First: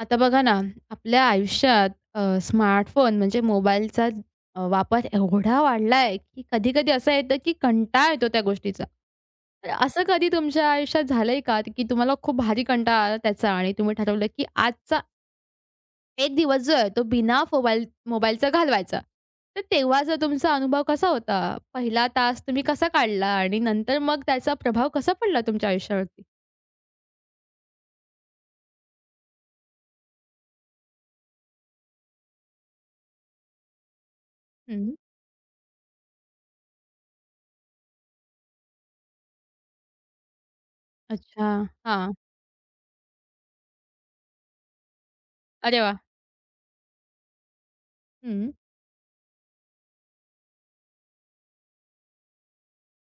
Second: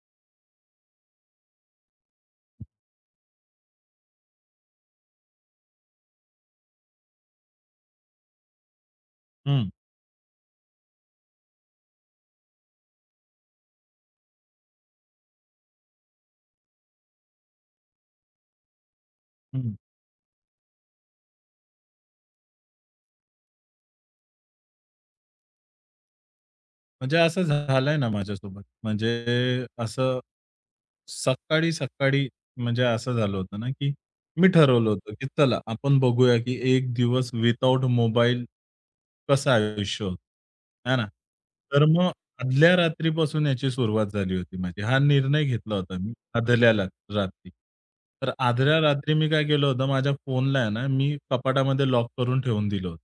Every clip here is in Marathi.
आता बघा ना, आपल्या आयुष्यात स्मार्टफोन म्हणजे मोबाईलचा वापर एवढा वाढला की कधी-कधी असं येतं, की कंटाळा येतो त्या गोष्टीचा. हं, तर असं कधी तुमच्या आयुष्यात झालंय का, की तुम्हाला खूप भारी कंटाळा आला त्याचा आणि तुम्ही ठरवलं, की आजचा एक दिवस जो आहे तो बिना फोबाईल मोबाईलचा घालवायचा. तर हं. तेव्हाचा तुमचा अनुभव कसा होता? पहिला तास तुम्ही कसा काढला आणि नंतर मग त्याचा प्रभाव कसा पडला तुमच्या आयुष्यावरती? म्हणजे असं झालंय ना माझ्यासोबत. म्हणजे असं सकाळी-सकाळी म्हणजे असं झालं होतं ना, की मी ठरवलं हं. होतं, की चला आपण बघूया, की एक दिवस विथआऊट मोबाईल कसं आयुष्य होतं, आहे ना? अच्छा. तर मग हां. आदल्या रात्रीपासून याची सुरुवात झाली होती माझी. हा निर्णय घेतला अरे होता वाह! मी आदल्या ला रात्री. तर हं. आदल्या रात्री मी काय केलं होतं, माझ्या फोनला आहे ना, मी कपाटामध्ये लॉक करून ठेवून दिलं होतं.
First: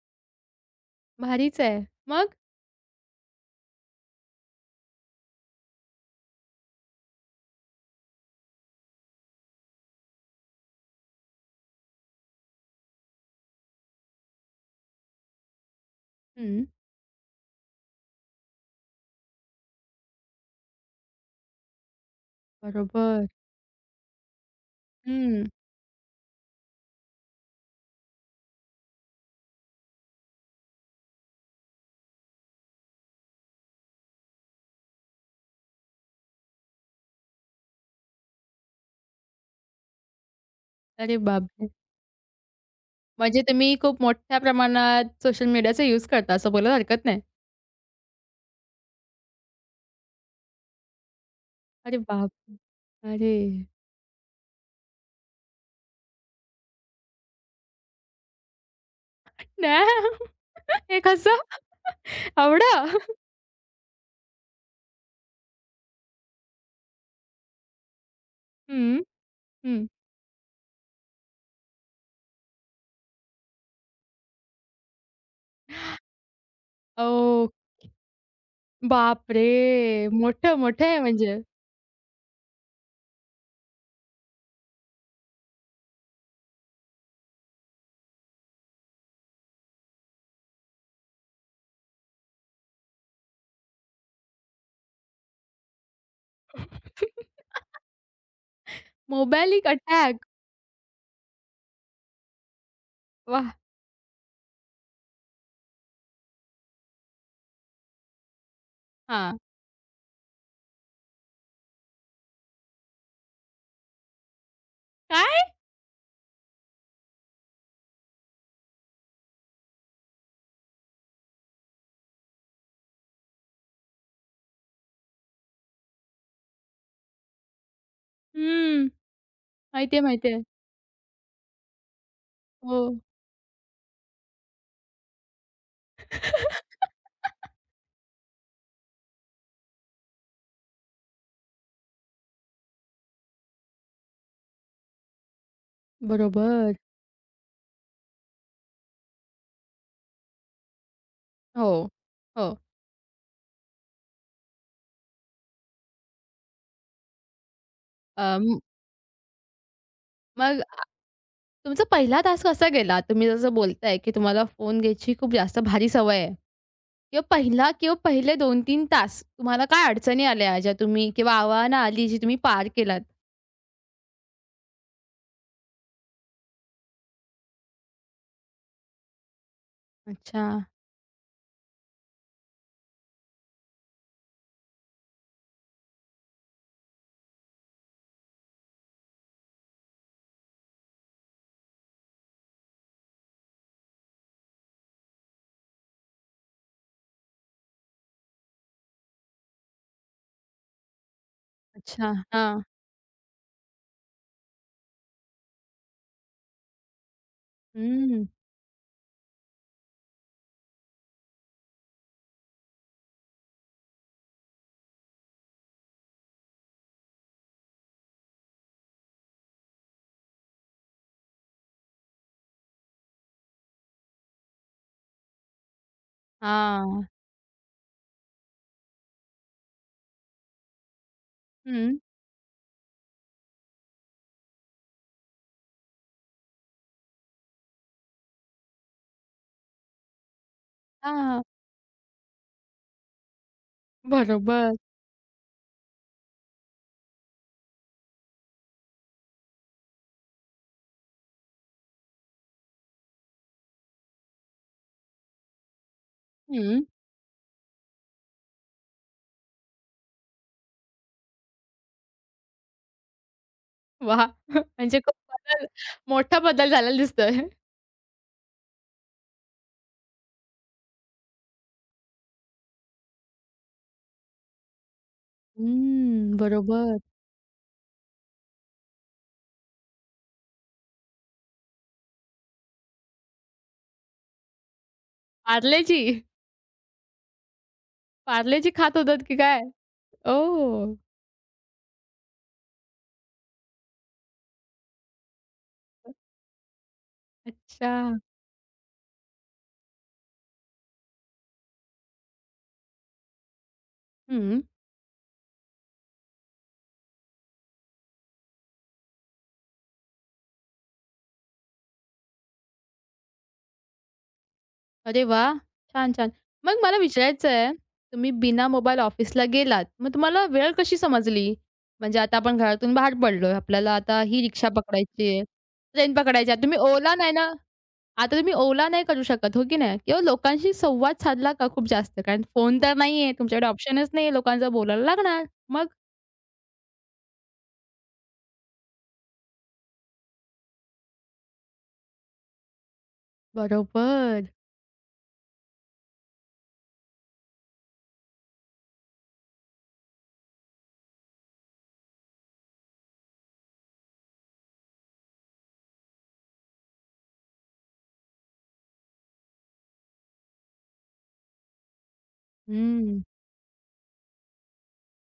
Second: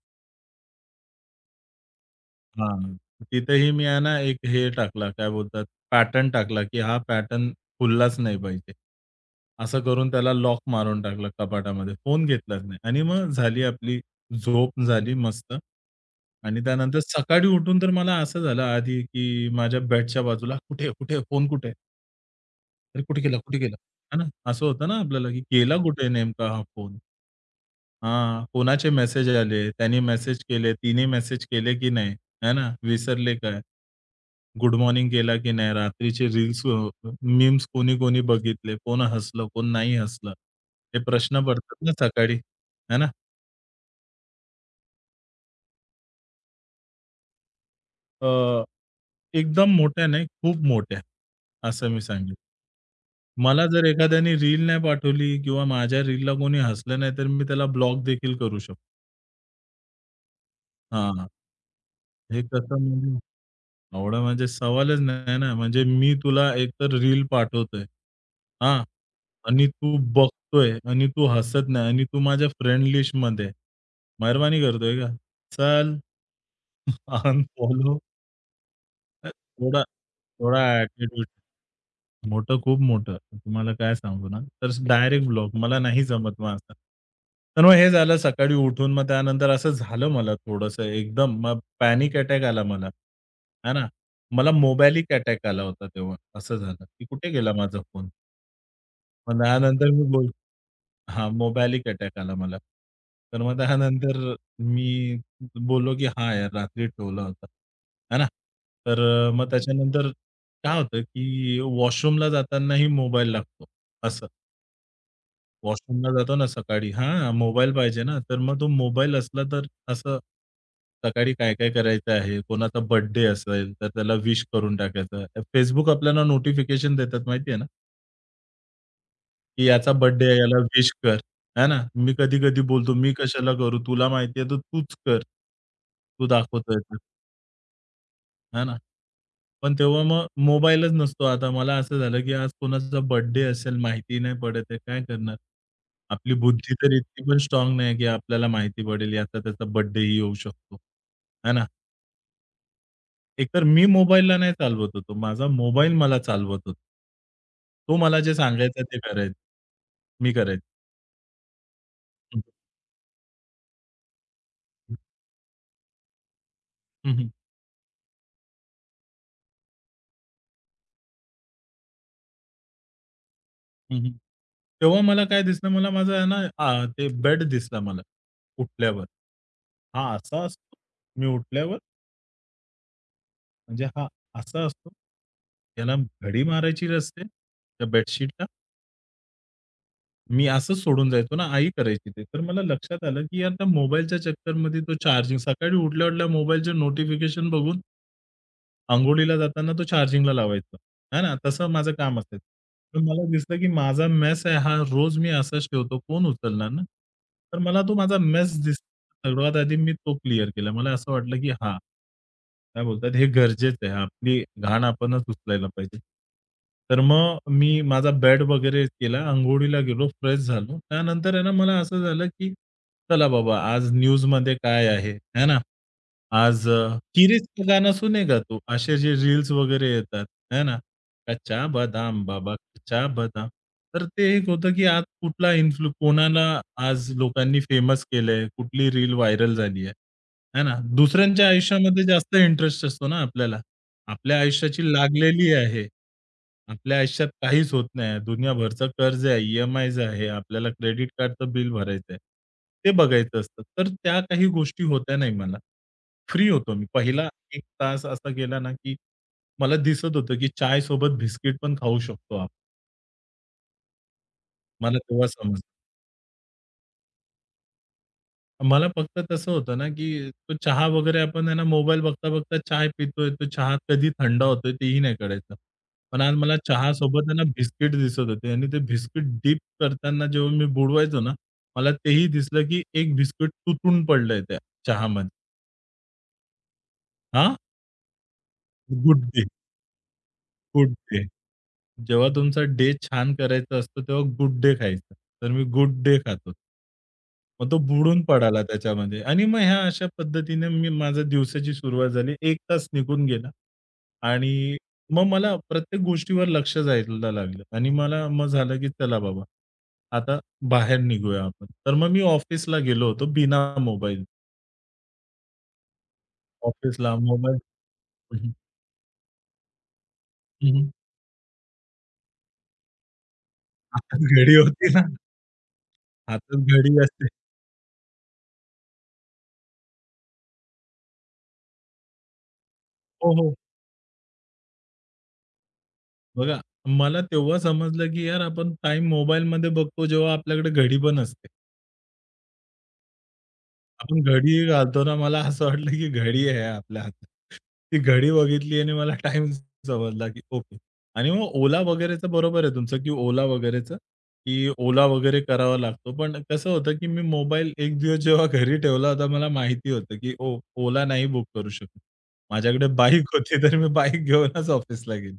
भारीच आहे. मग? हां. तिथेही मी आहे ना, एक हे टाकला, काय बोलतात, पॅटर्न टाकला, की हा पॅटर्न खुललाच नाही पाहिजे. असं करून त्याला लॉक मारून टाकलं कपाटामध्ये. फोन घेतलाच नाही आणि मग झाली आपली झोप झाली मस्त. आणि हं, त्यानंतर सकाळी उठून तर मला असं झालं आधी, की माझ्या बेडच्या बाजूला कुठे, आहे? कुठे आहे? फोन कुठे आहे? अरे कुठे बरोबर. गेला? कुठे गेला? है ना? असं होतं ना आपल्याला, की हं. गेला कुठे नेमका हा फोन? हां, कोणाचे मेसेज आले? त्याने मेसेज केले, तिने मेसेज केले की नाही? है ना? विसरले काय? गुड मॉर्निंग केला की नाही, रात्रीचे रील्स मीम्स कोणी-कोणी बघितले, कोण हसलं, कोण नाही हसलं. हे अरे प्रश्न बापरे! पडतात ना सकाळी, है ना? म्हणजे तुम्ही खूप मोठ्या प्रमाणात सोशल मीडियाचा यूज करता असं बोलायला हरकत नाही. अ, एकदम मोठ्या नाही, खूप मोठ्या, असं अरे मी सांगेन. बापरे! अरे! मला जर एखाद्याने रील नाही पाठवली किंवा माझ्या रीलला कोणी हसलं नाही, तर मी त्याला ब्लॉक देखील करू शकतो. नाही. हे हां, कसं? हे कसं एवढं? म्हणजे एवढं म्हणजे सवालच नाही ना, म्हणजे मी तुला एकतर रील पाठवतोय. हां. हं, आणि हं. तू बघतोय आणि तू हसत नाही आणि तू माझ्या फ्रेंड लिस्टमध्ये आहे. मेहरबानी करतोय का? चल ओह! अनफॉलो बापरे! थोडा मोठं, थोडा मोठं आहे ॲटिट्यूड म्हणजे. मोठं, खूप मोठं. तुम्हाला काय सांगू ना, तर डायरेक्ट ब्लॉक. मला नाही जमत मग असं. तर मग हे झालं सकाळी उठून मग त्यानंतर असं झालं मला थोडंसं एकदम मग पॅनिक अटॅक आला मला. आहे ना? मला मोबॅलिक अटॅक आला होता तेव्हा. असं झालं, की कुठे गेला माझा फोन? मग मोबाइलिक त्यानंतर मी अटॅक. बोल हां, मोबॅलिक अटॅक आला मला. तर वाह! मग त्यानंतर मी बोललो, की "हां, यार रात्री ठेवला होता." है ना? तर हां. मग त्याच्यानंतर काय होतं, की वॉशरूमला जातानाही मोबाईल लागतो. असं काय? वॉशरूमला जातो ना सकाळी हां, मोबाईल पाहिजे ना, तर मग तो मोबाईल असला तर असं सकाळी काय-काय करायचं आहे, कोणाचा बर्थडे असेल तर त्याला विश करून टाकायचं. Facebook आपल्याला नोटिफिकेशन देतात माहिती आहे ना? हं. की याचा माहिती आहे, बर्थडे माहिती आहे, आहे. याला विश कर. आहे ना? मी कधी-कधी हो. बोलतो, "मी कशाला करू? तुला माहिती आहे, तर तूच कर. तू दाखवतोय तर." आहे ना? पण तेव्हा मग मोबाईलच नसतो आता. मला असं झालं, की आज कोणाचा बर्थडे असेल, माहिती नाही पडत आहे, काय करणार? आपली बुद्धी बरोबर. तर इतकी पण स्ट्राँग नाही, की आपल्याला माहिती पडेल, याचा त्याचा बर्थडेही येऊ शकतो. आहे ना? हो, हो. एकतर मी मोबाईलला नाही चालवत होतो. माझा मोबाईल मला चालवत होता. तो मला जे अ, सांगायचा ते करायचं. मी मग करायचं. तुमचा पहिला तास कसा गेला? तुम्ही जसं बोलताय, की तुम्हाला फोन घ्यायची खूप जास्त भारी सवय आहे किंवा पहिला किंवा पहिले 2-3 तास तुम्हाला काय अडचणी आल्या ज्या तुम्ही किंवा आव्हानं आली जी तुम्ही पार केलात? हं, हं. तेव्हा मला काय दिसलं मला माझा आहे ना ते बेड दिसला मला उठल्यावर. हा अच्छा, असा असतो. मी उठल्यावर म्हणजे हा असा असतो. त्याला घडी मारायची असते त्या बेडशीटला. मी असंच सोडून जायचो ना, आई करायची ते. तर मला लक्षात आलं, की आता मोबाईलच्या चक्करमध्ये तो चार्जिंग सकाळी उठल्या-उठल्या मोबाईलचे नोटिफिकेशन बघून अंघोळीला जाताना तो चार्जिंगला लावायचा. आहे ना? तसं माझं अच्छा. काम असायचं. हां. तर मला दिसलं की माझा मेस आहे हा रोज मी असाच ठेवतो. कोण उचलणार ना? तर मला तो माझा हं. मेस दिसला. सर्वात आधी मी तो क्लिअर केला. मला असं वाटलं की हां, काय बोलतात हे गरजेचं आहे. आपली घाण आपणच उचलायला पाहिजे. तर मग मी माझा बेड वगैरे केला. अंघोळीला गेलो, फ्रेश झालो. त्यानंतर आहे ना मला असं झालं की चला बाबा, आज न्यूजमध्ये काय आहे, है ना? आज हां. "किरीचं" गाणं सुनेगा तू? असे जे रील्स वगैरे येतात, है ना? "कच्चा हं. बदाम बाबा कच्चा बदाम." तर ते एक होतं की आज कुठला इन्फ्लु कोणाला आज लोकांनी फेमस केलंय, कुठली रील व्हायरल झाली आहे, है ना? हां. दुसऱ्यांच्या आयुष्यामध्ये जास्त इंटरेस्ट असतो ना आपल्याला. आपल्या बरोबर. आयुष्याची लागलेली आहे. आपल्या आयुष्यात काहीच होत नाही. दुनियाभरचं कर्ज आहे, ई-एम-आयज आहे, आपल्याला क्रेडिट कार्डचं बिल भरायचं आहे. ते बघायचं असतं. तर त्या काही गोष्टी होत्या नाही मला. फ्री होतो हं. मी. पहिला 1 तास असा गेला ना, की मला दिसत होतं, की चायसोबत बिस्किट पण खाऊ शकतो आपण. वाह! मला म्हणजे खूप तेव्हा समजलं. बदल मोठा बदल झालेला दिसतोय. मला फक्त तसं होतं ना, की तो चहा वगैरे आपण आहे ना, मोबाईल बघता-बघता चाय पितोय, तो चहा कधी थंड होतोय तेही नाही कळायचं. पण आज हं. मला बरोबर. चहासोबत आहे ना, बिस्किट दिसत होते आणि ते बिस्किट डिप करताना जेव्हा मी बुडवायचो ना, मला तेही दिसलं, की एक बिस्किट तुटून पडलंय त्या चहामध्ये. पार्लेजी? हां, पार्लेजी खात होतात गुड की डे, काय? Good oh! डे. जेव्हा तुमचा डे छान करायचा असतो, तेव्हा गुड डे खायचा. तर मी गुड डे खातो. मग तो अच्छा. बुडून पडाला त्याच्यामध्ये आणि मग ह्या अशा पद्धतीने मी माझ्या दिवसाची सुरुवात झाली. एक तास निघून गेला आणि मग मला प्रत्येक गोष्टीवर लक्ष जायला लागलं आणि मला मग झालं, की चला बाबा, आता बाहेर निघूया आपण. तर मग मी ऑफिसला गेलो होतो बिना मोबाईल. अरे वाह! छान, छान. मग मला ऑफिसला विचारायचं मोबाईल आहे, तुम्ही बिना मोबाईल ऑफिसला गेलात, मग तुम्हाला वेळ हं, हं. कशी समजली? म्हणजे आता आपण घरातून बाहेर पडलोय, आपल्याला हातात आता ही घडी रिक्षा होती ना, पकडायची आहे, ट्रेन पकडायची आहे. हातात तुम्ही घडी ओला असते. नाही ना आता तुम्ही ओला नाही करू शकत, हो की नाही? किंवा लोकांशी संवाद साधला का खूप जास्त? कारण फोन तर नाही हो, आहे, हो. तुमच्याकडे ऑप्शनच नाही आहे, लोकांचा बोलायला लागणार. मग? बघा, मला तेव्हा समजलं, की यार आपण टाईम मोबाईलमध्ये बघतो जेव्हा आपल्याकडे घडी पण असते. आपण बरोबर. घडी घालताना मला असं वाटलं, की घडी आहे आपल्या हातात. ती घडी बघितली आणि मला टाईम समजला, की ओके. आणि मग Ola वगैरेचं बरोबर आहे तुमचं, की Ola वगैरेचं, की Ola वगैरे करावा लागतो. पण कसं होतं, की मी मोबाईल एक दिवस जेव्हा घरी ठेवला होता, मला माहिती होतं, की Ola नाही बुक करू शकत. माझ्याकडे हं. बाईक होती, तर मी बाईक घेऊनच ऑफिसला गेलो.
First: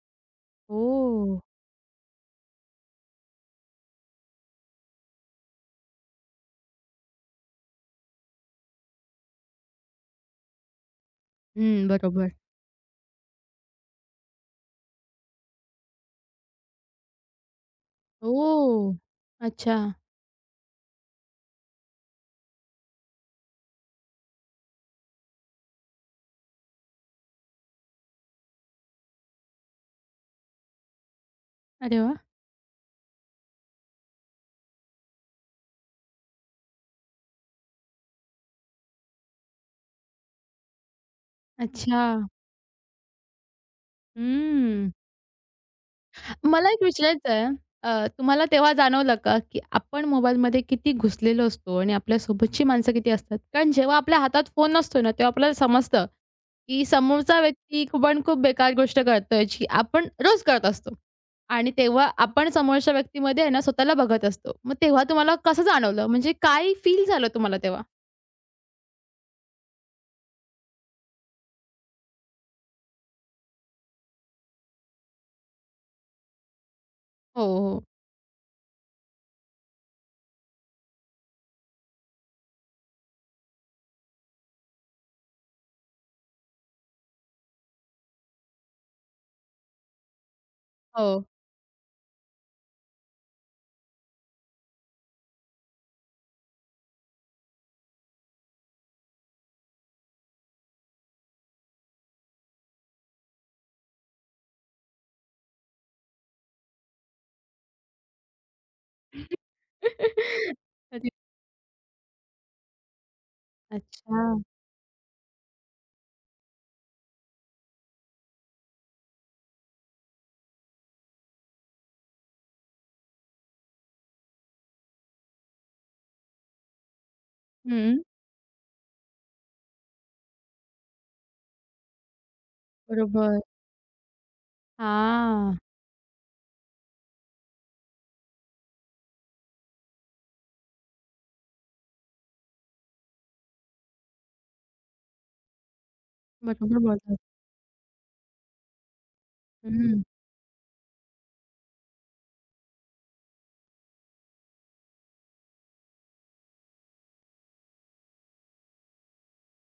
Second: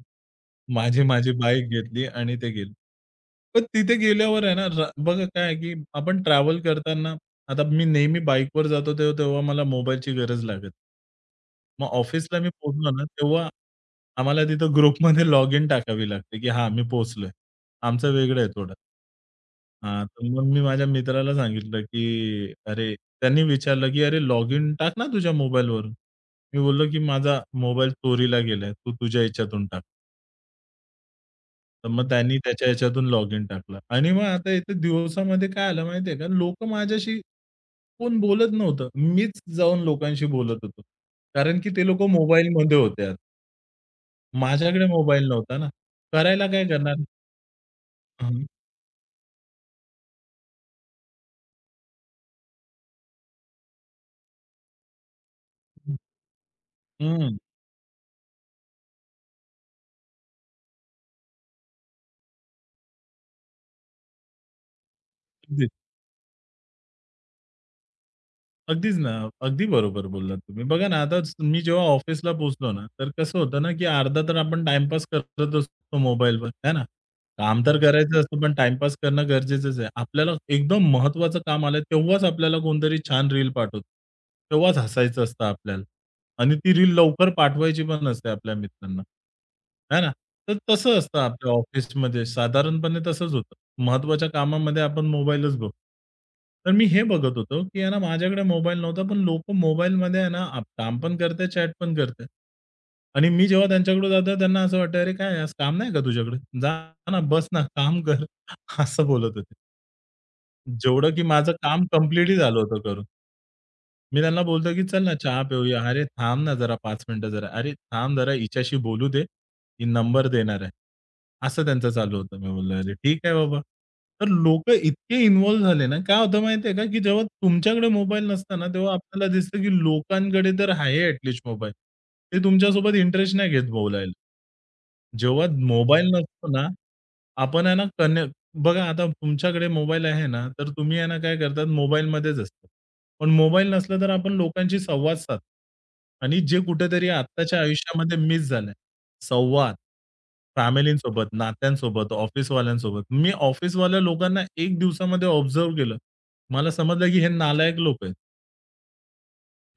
ओह! माझी बाईक घेतली आणि ते गेलो. पण तिथे गेल्यावर आहे ना, बघा काय आहे, की आपण ट्रॅव्हल करताना आता मी नेहमी बाईकवर जातो तेव्हा तेव्हा मला मोबाईलची गरज लागत. मग हं, बरोबर. ऑफिसला मी पोहोचलो ना, तेव्हा आम्हाला तिथं ग्रुपमध्ये लॉग इन टाकावी लागते, की हां, मी पोहोचलोय. आमचं वेगळं आहे थोडं. ओह! अच्छा. हां, तर मग मी माझ्या मित्राला सांगितलं, की "अरे" त्यांनी विचारलं, की "अरे लॉग इन टाक ना तुझ्या मोबाईलवरून." मी बोललो, की "माझा मोबाईल चोरीला गेलाय. तू तुझ्या ह्याच्यातून टाक." तर अरे मग वाह! त्यांनी त्याच्या ह्याच्यातून लॉग इन टाकला आणि मग आता इथे दिवसामध्ये काय आलं माहितीये का, लोकं माझ्याशी कोण बोलत नव्हतं. मीच जाऊन लोकांशी बोलत होतो. कारण की ते अच्छा. लोकं मोबाईलमध्ये होते. माझ्याकडे हं. मोबाईल नव्हता ना. करायला काय मला एक करणार? विचारायचं आहे, हं, तुम्हाला तेव्हा जाणवलं का, की आपण मोबाईलमध्ये किती घुसलेलो असतो आणि आपल्यासोबतची माणसं किती असतात? कारण जेव्हा आपल्या हातात फोन नसतो ना, तेव्हा आपल्याला समजतं, की हं. समोरचा व्यक्ती खूप आणि खूप बेकार गोष्ट करतोय, जी आपण रोज करत असतो. आणि तेव्हा आपण समोरच्या व्यक्तीमध्ये आहे ना, स्वतःला बघत असतो. मग तेव्हा तुम्हाला कसं जाणवलं? म्हणजे काय फील झालं तुम्हाला तेव्हा? अगदीच ना. अगदी बरोबर बोललात तुम्ही. बघा ना, आता मी जेव्हा ऑफिसला पोहोचलो ना, तर कसं होतं ना, की अर्धा तर आपण टाईमपास करत असतो मोबाईलवर, है ना? हो, काम तर हो. करायचं असतं, पण टाईमपास करणं गरजेचंच आहे. आपल्याला एकदम महत्त्वाचं काम आलं, तेव्हाच आपल्याला कोणतरी छान रील पाठवतो. तेव्हाच हसायचं असतं आपल्याला आणि ती रील लवकर पाठवायची पण असते आपल्या मित्रांना, है ना? तर तसं असतं हो. आपल्या ऑफिसमध्ये साधारणपणे तसंच होतं. महत्त्वाच्या कामामध्ये आपण मोबाईलच बघतो. तर मी हे बघत होतो, की आहे ना माझ्याकडे मोबाईल नव्हता, पण लोकं मोबाईलमध्ये आहे ना आप काम पण करताय, चॅट पण करताय. आणि मी जेव्हा त्यांच्याकडे जातो त्यांना असं वाटतं, "अरे काय आज काम नाही का तुझ्याकडे? जा ना, बस ना, काम कर." असं बोलत होते. जेवढं की माझं काम कंप्लीटही झालं होतं करून. अच्छा. मी त्यांना बोलतो, की "चल ना चहा पिऊया. अरे थांब ना जरा 5 मिनिटं जरा. अरे थांब जरा हिच्याशी बोलू दे. ही नंबर देणार आहे." असं त्यांचं चालू होतं. मी बोललो, "अरे ठीक आहे बाबा." तर लोक इतके इन्व्हॉल्व झाले ना, काय होतं माहिती का, की जेव्हा तुमच्याकडे हं. मोबाईल नसता ना, तेव्हा आपल्याला दिसतं, की लोकांकडे तर आहे मोबाईल. ते तुमच्यासोबत इंटरेस्ट बरोबर. नाही घेत बोलायला. जेव्हा हां. मोबाईल नसतो ना आपण आहे ना बघा आता तुमच्याकडे मोबाईल आहे ना, तर तुम्ही आहे ना काय करतात मोबाईलमध्येच असतात. पण मोबाईल नसला तर आपण लोकांशी संवाद साधतो. आणि जे बरोबर कुठेतरी बोलतात. आत्ताच्या आयुष्यामध्ये मिस झालंय. संवाद. फॅमिलींसोबत, नात्यांसोबत, ऑफिसवाल्यांसोबत. मी ऑफिसवाल्या लोकांना 1 दिवसामध्ये ऑब्झर्व्ह केलं. मला समजलं की हे नालायक लोक आहेत.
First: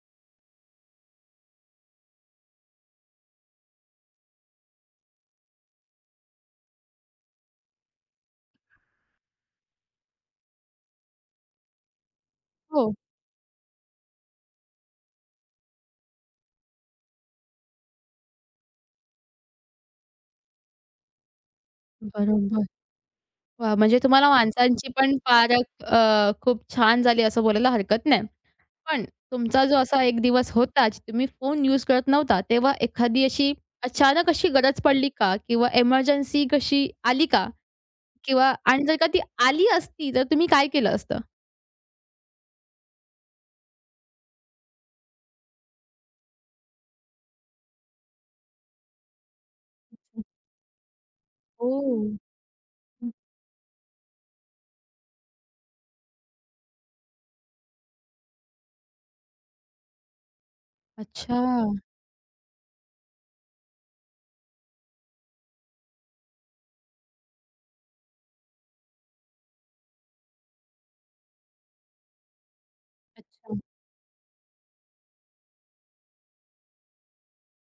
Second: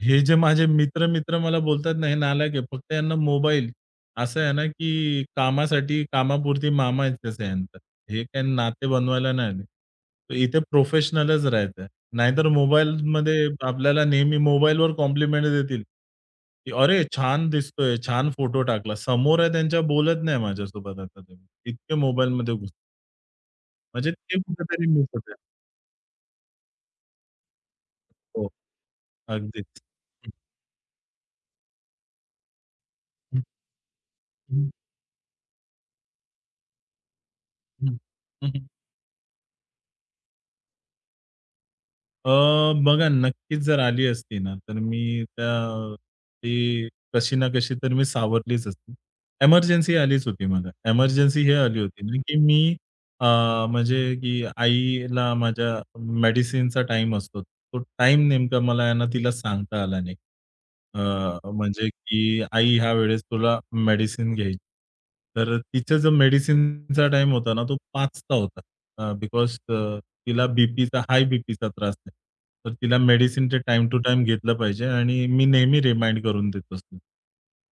हे जे माझे मित्र-मित्र मला बोलतात ना, हे नालायक आहे. फक्त यांना मोबाईल असं आहे ना, की कामासाठी कामापुरती मामा आहेत तसं यांचं. हे काही नाते बनवायला नाही आले. तर इथे प्रोफेशनलच राहायचं आहे. नाहीतर हो, मोबाईलमध्ये आपल्याला नेहमी मोबाईलवर कॉम्प्लिमेंट देतील, की "अरे, छान दिसतोय, छान फोटो टाकला." समोर आहे त्यांच्या बोलत नाही माझ्यासोबत आता ते. इतके मोबाईलमध्ये बरोबर. घुस वाह! म्हणजे म्हणजे तुम्हाला ते कुठेतरी माणसांची मिस पण होतंय. पारख खूप छान झाली असं बोलायला हरकत नाही. हो, पण तुमचा जो अगदीच. असा एक दिवस होता, जे तुम्ही फोन यूज करत नव्हता, तेव्हा एखादी हं, अशी अचानक अशी हं, गरज पडली का? किंवा इमर्जन्सी कशी आली का? हं, हं, किंवा हं. आणि जर का ती आली असती, तर तुम्ही काय केलं असतं? अ, बघा नक्कीच जर आली असती ना, तर मी त्या ती कशी ना कशी तर मी सावरलीच असती. एमर्जन्सी आलीच होती मला. एमर्जन्सी हे आली हो. होती ना, की मी अ, म्हणजे की आईला माझ्या मेडिसिनचा टाईम असतो. तो टाईम नेमका मला आहे ना तिला सांगता आला नाही. अच्छा, अ, म्हणजे की आई ह्या वेळेस तुला मेडिसिन घ्यायची. तर तिचा जो मेडिसिनचा टाईम होता ना, तो 5चा होता. बिकॉज तिला बीपीचा हाय बीपीचा त्रास आहे. तर तिला मेडिसिन अच्छा. ते टाइम टू टाईम घेतलं पाहिजे आणि मी नेहमी रिमाइंड करून देत असतो.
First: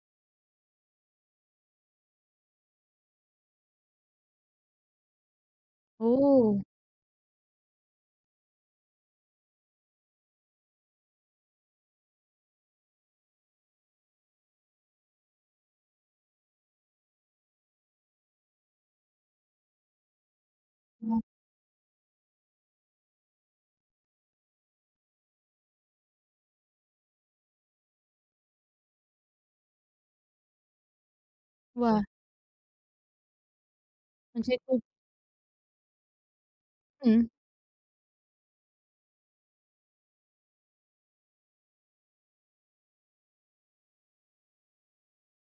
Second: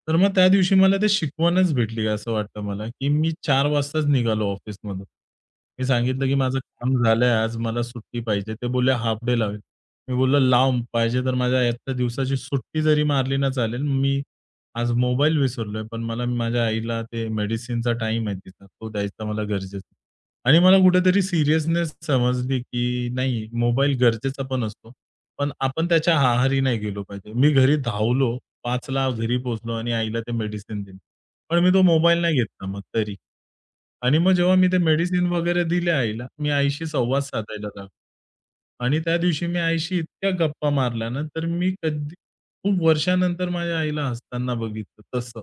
तर मग त्या दिवशी मला ते शिकवणच भेटली असं वाटतं मला, की मी 4 वाजताच निघालो ऑफिसमधून. मी सांगितलं, की माझं हो. काम झालंय आज मला सुट्टी पाहिजे. ते बोलले हाल्फ डे लावेल. मी बोललो, "लांब पाहिजे तर माझ्या आजच्या दिवसाची सुट्टी जरी मारली ना चालेल. मी आज मोबाईल विसरलोय, पण मला माझ्या आईला ते मेडिसिनचा टाईम आहे तिचा, तो द्यायचा मला गरजेचं." आणि मला कुठेतरी सीरियसनेस समजली, की नाही मोबाईल गरजेचा पण असतो. पण आपण त्याच्या आहारी नाही गेलो पाहिजे. मी घरी धावलो, 5:00 घरी पोहोचलो आणि आईला ते मेडिसिन दिलं. पण मी तो वाह! मोबाईल नाही घेतला मग तरी. आणि मग जेव्हा म्हणजे मी ते खूप मेडिसिन वगैरे दिल्या आईला, मी आईशी हं. संवाद साधायला लागलो. आणि त्या दिवशी मी आईशी इतक्या गप्पा मारल्या ना, तर मी कधी खूप वर्षानंतर माझ्या आईला हसताना बघितलं तसं.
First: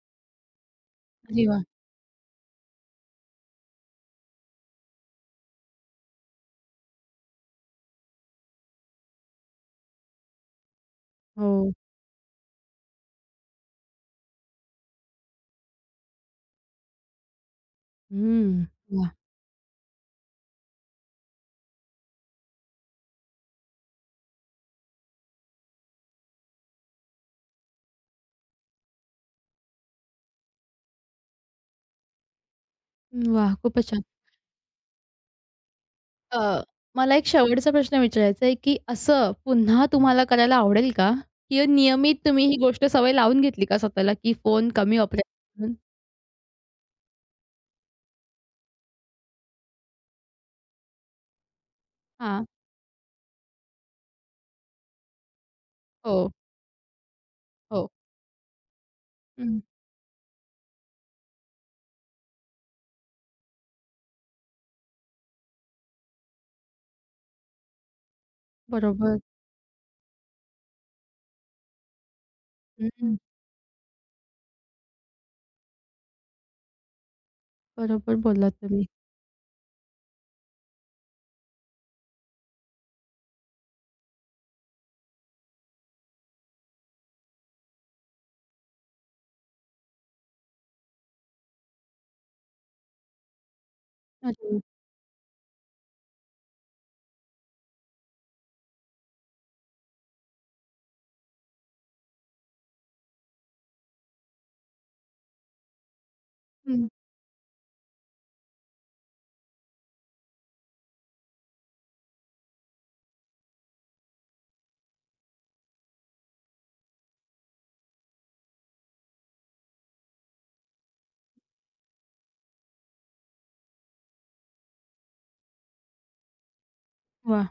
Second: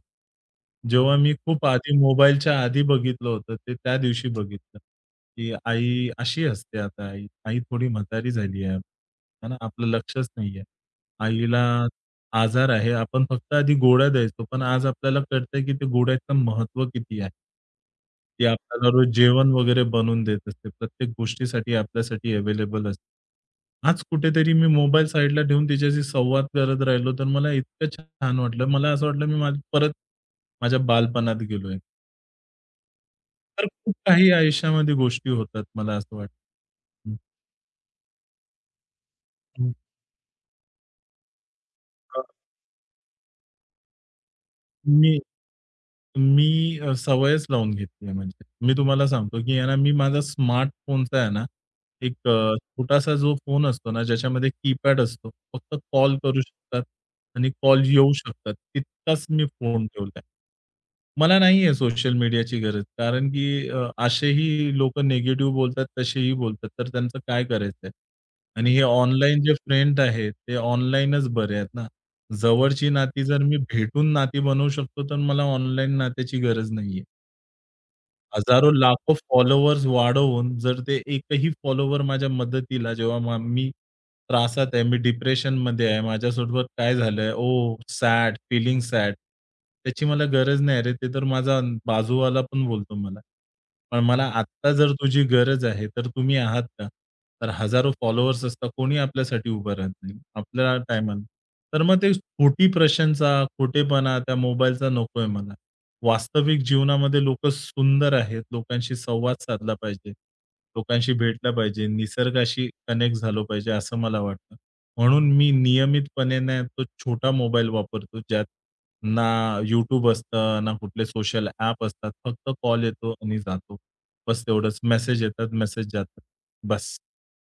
जेव्हा मी अरे वाह! खूप आधी मोबाईलच्या आधी बघितलं होतं, ते त्या दिवशी बघितलं, की आई अशी हसते आता आई. आई थोडी म्हातारी झाली आहे. है ना? आपलं लक्षच नाहीये. आईला हो. आजार आहे. आपण फक्त आधी गोळ्या द्यायचो. पण आज आपल्याला कळतंय, की ते गोळ्याचं महत्त्व किती आहे. ते हं. आपल्याला रोज वाह! जेवण वगैरे बनवून देत असते. प्रत्येक गोष्टीसाठी आपल्यासाठी अवेलेबल असते. आज कुठेतरी मी मोबाईल साइडला ठेवून तिच्याशी संवाद करत राहिलो, तर मला इतकं छान वाटलं. मला असं वाटलं, मी माझं परत माझ्या बालपणात गेलोय. वाह! तर खूपच खूप छान. काही आयुष्यामध्ये गोष्टी होतात, मला असं वाटतं. अ, हं, मला एक शेवटचा प्रश्न विचारायचा आहे, की असं हं. पुन्हा तुम्हाला करायला आवडेल का? की नियमित तुम्ही ही गोष्ट सवय लावून घेतली का स्वतःला, की फोन कमी मी वापरायचा म्हणून? मी सवयच लावून घेतली आहे म्हणजे. मी तुम्हाला सांगतो, की आहे ना, मी माझा स्मार्टफोनचा आहे ना, एक हां. छोटासा जो फोन असतो ना, ज्याच्यामध्ये कीपॅड असतो. फक्त कॉल हो, करू शकतात आणि कॉल हो. येऊ शकतात. तितकाच मी हं. फोन ठेवला आहे. मला नाही आहे सोशल मीडियाची गरज. कारण की असेही लोकं निगेटिव्ह बोलतात, तसेही बोलतात. तर त्यांचं काय करायचं आणि हे बरोबर. ऑनलाईन जे फ्रेंड आहेत, ते ऑनलाईनच बरे आहेत ना. जवळची हं. नाती जर मी भेटून नाती बनवू शकतो, तर मला ऑनलाईन नात्याची गरज नाहीये. बरोबर बोललात तुम्ही. हजारो-लाखो फॉलोवर्स वाढवून जर ते एकही फॉलोवर माझ्या मदतीला जेव्हा मग मी त्रासात आहे, मी डिप्रेशनमध्ये आहे, माझ्यासोबत काय झालंय? ओह! Sad, feeling sad. त्याची मला गरज नाही रे, ते तर माझा बाजूवाला पण बोलतो मला. पण मला अरे आत्ता जर तुझी गरज आहे, तर तुम्ही आहात का? तर हजारो फॉलोवर्स असतात, कोणी आपल्यासाठी उभं राहत नाही, आपल्या टायमाला. तर मग ते खोटी प्रशंसा, खोटेपणा त्या मोबाईलचा नकोय मला. वास्तविक हं. जीवनामध्ये लोकं सुंदर आहेत. लोकांशी संवाद साधला पाहिजे. लोकांशी भेटला पाहिजे. निसर्गाशी कनेक्ट झालो पाहिजे, असं मला वाटतं. म्हणून मी नियमितपणे ना तो छोटा मोबाईल वापरतो, ज्यात ना YouTube असतं, ना कुठले सोशल ॲप असतात. फक्त कॉल येतो आणि जातो. बस तेवढंच. मेसेज येतात, मेसेज जातात. बस. वाह!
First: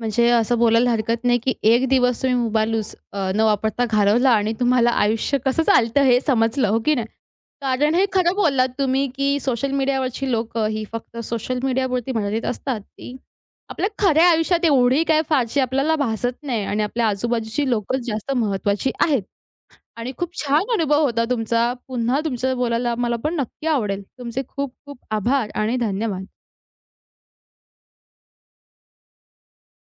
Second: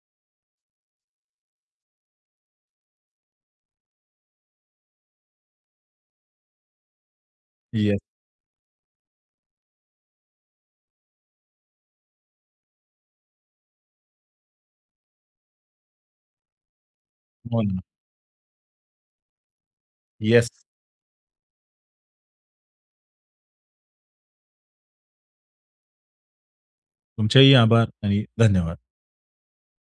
म्हणजे असं बोलायला हरकत नाही, की एक दिवस तुम्ही मोबाईल यूज न वापरता घालवला आणि तुम्हाला आयुष्य कसं चालतं हे समजलं, हो की नाही? कारण येस. हे खरं बोललात तुम्ही, की सोशल मीडियावरची लोक ही फक्त सोशल मीडियापुरती मर्यादित असतात, ती आपल्या खऱ्या आयुष्यात एवढी काय फारशी आपल्याला भासत नाही आणि आपल्या हो आजूबाजूची ना. लोकंच जास्त महत्वाची आहेत. आणि खूप येस. छान अनुभव होता तुमचा. पुन्हा तुमचं बोलायला मला पण नक्की आवडेल. तुमचे खूप खूप आभार आणि धन्यवाद. तुमचेही आभार आणि धन्यवाद.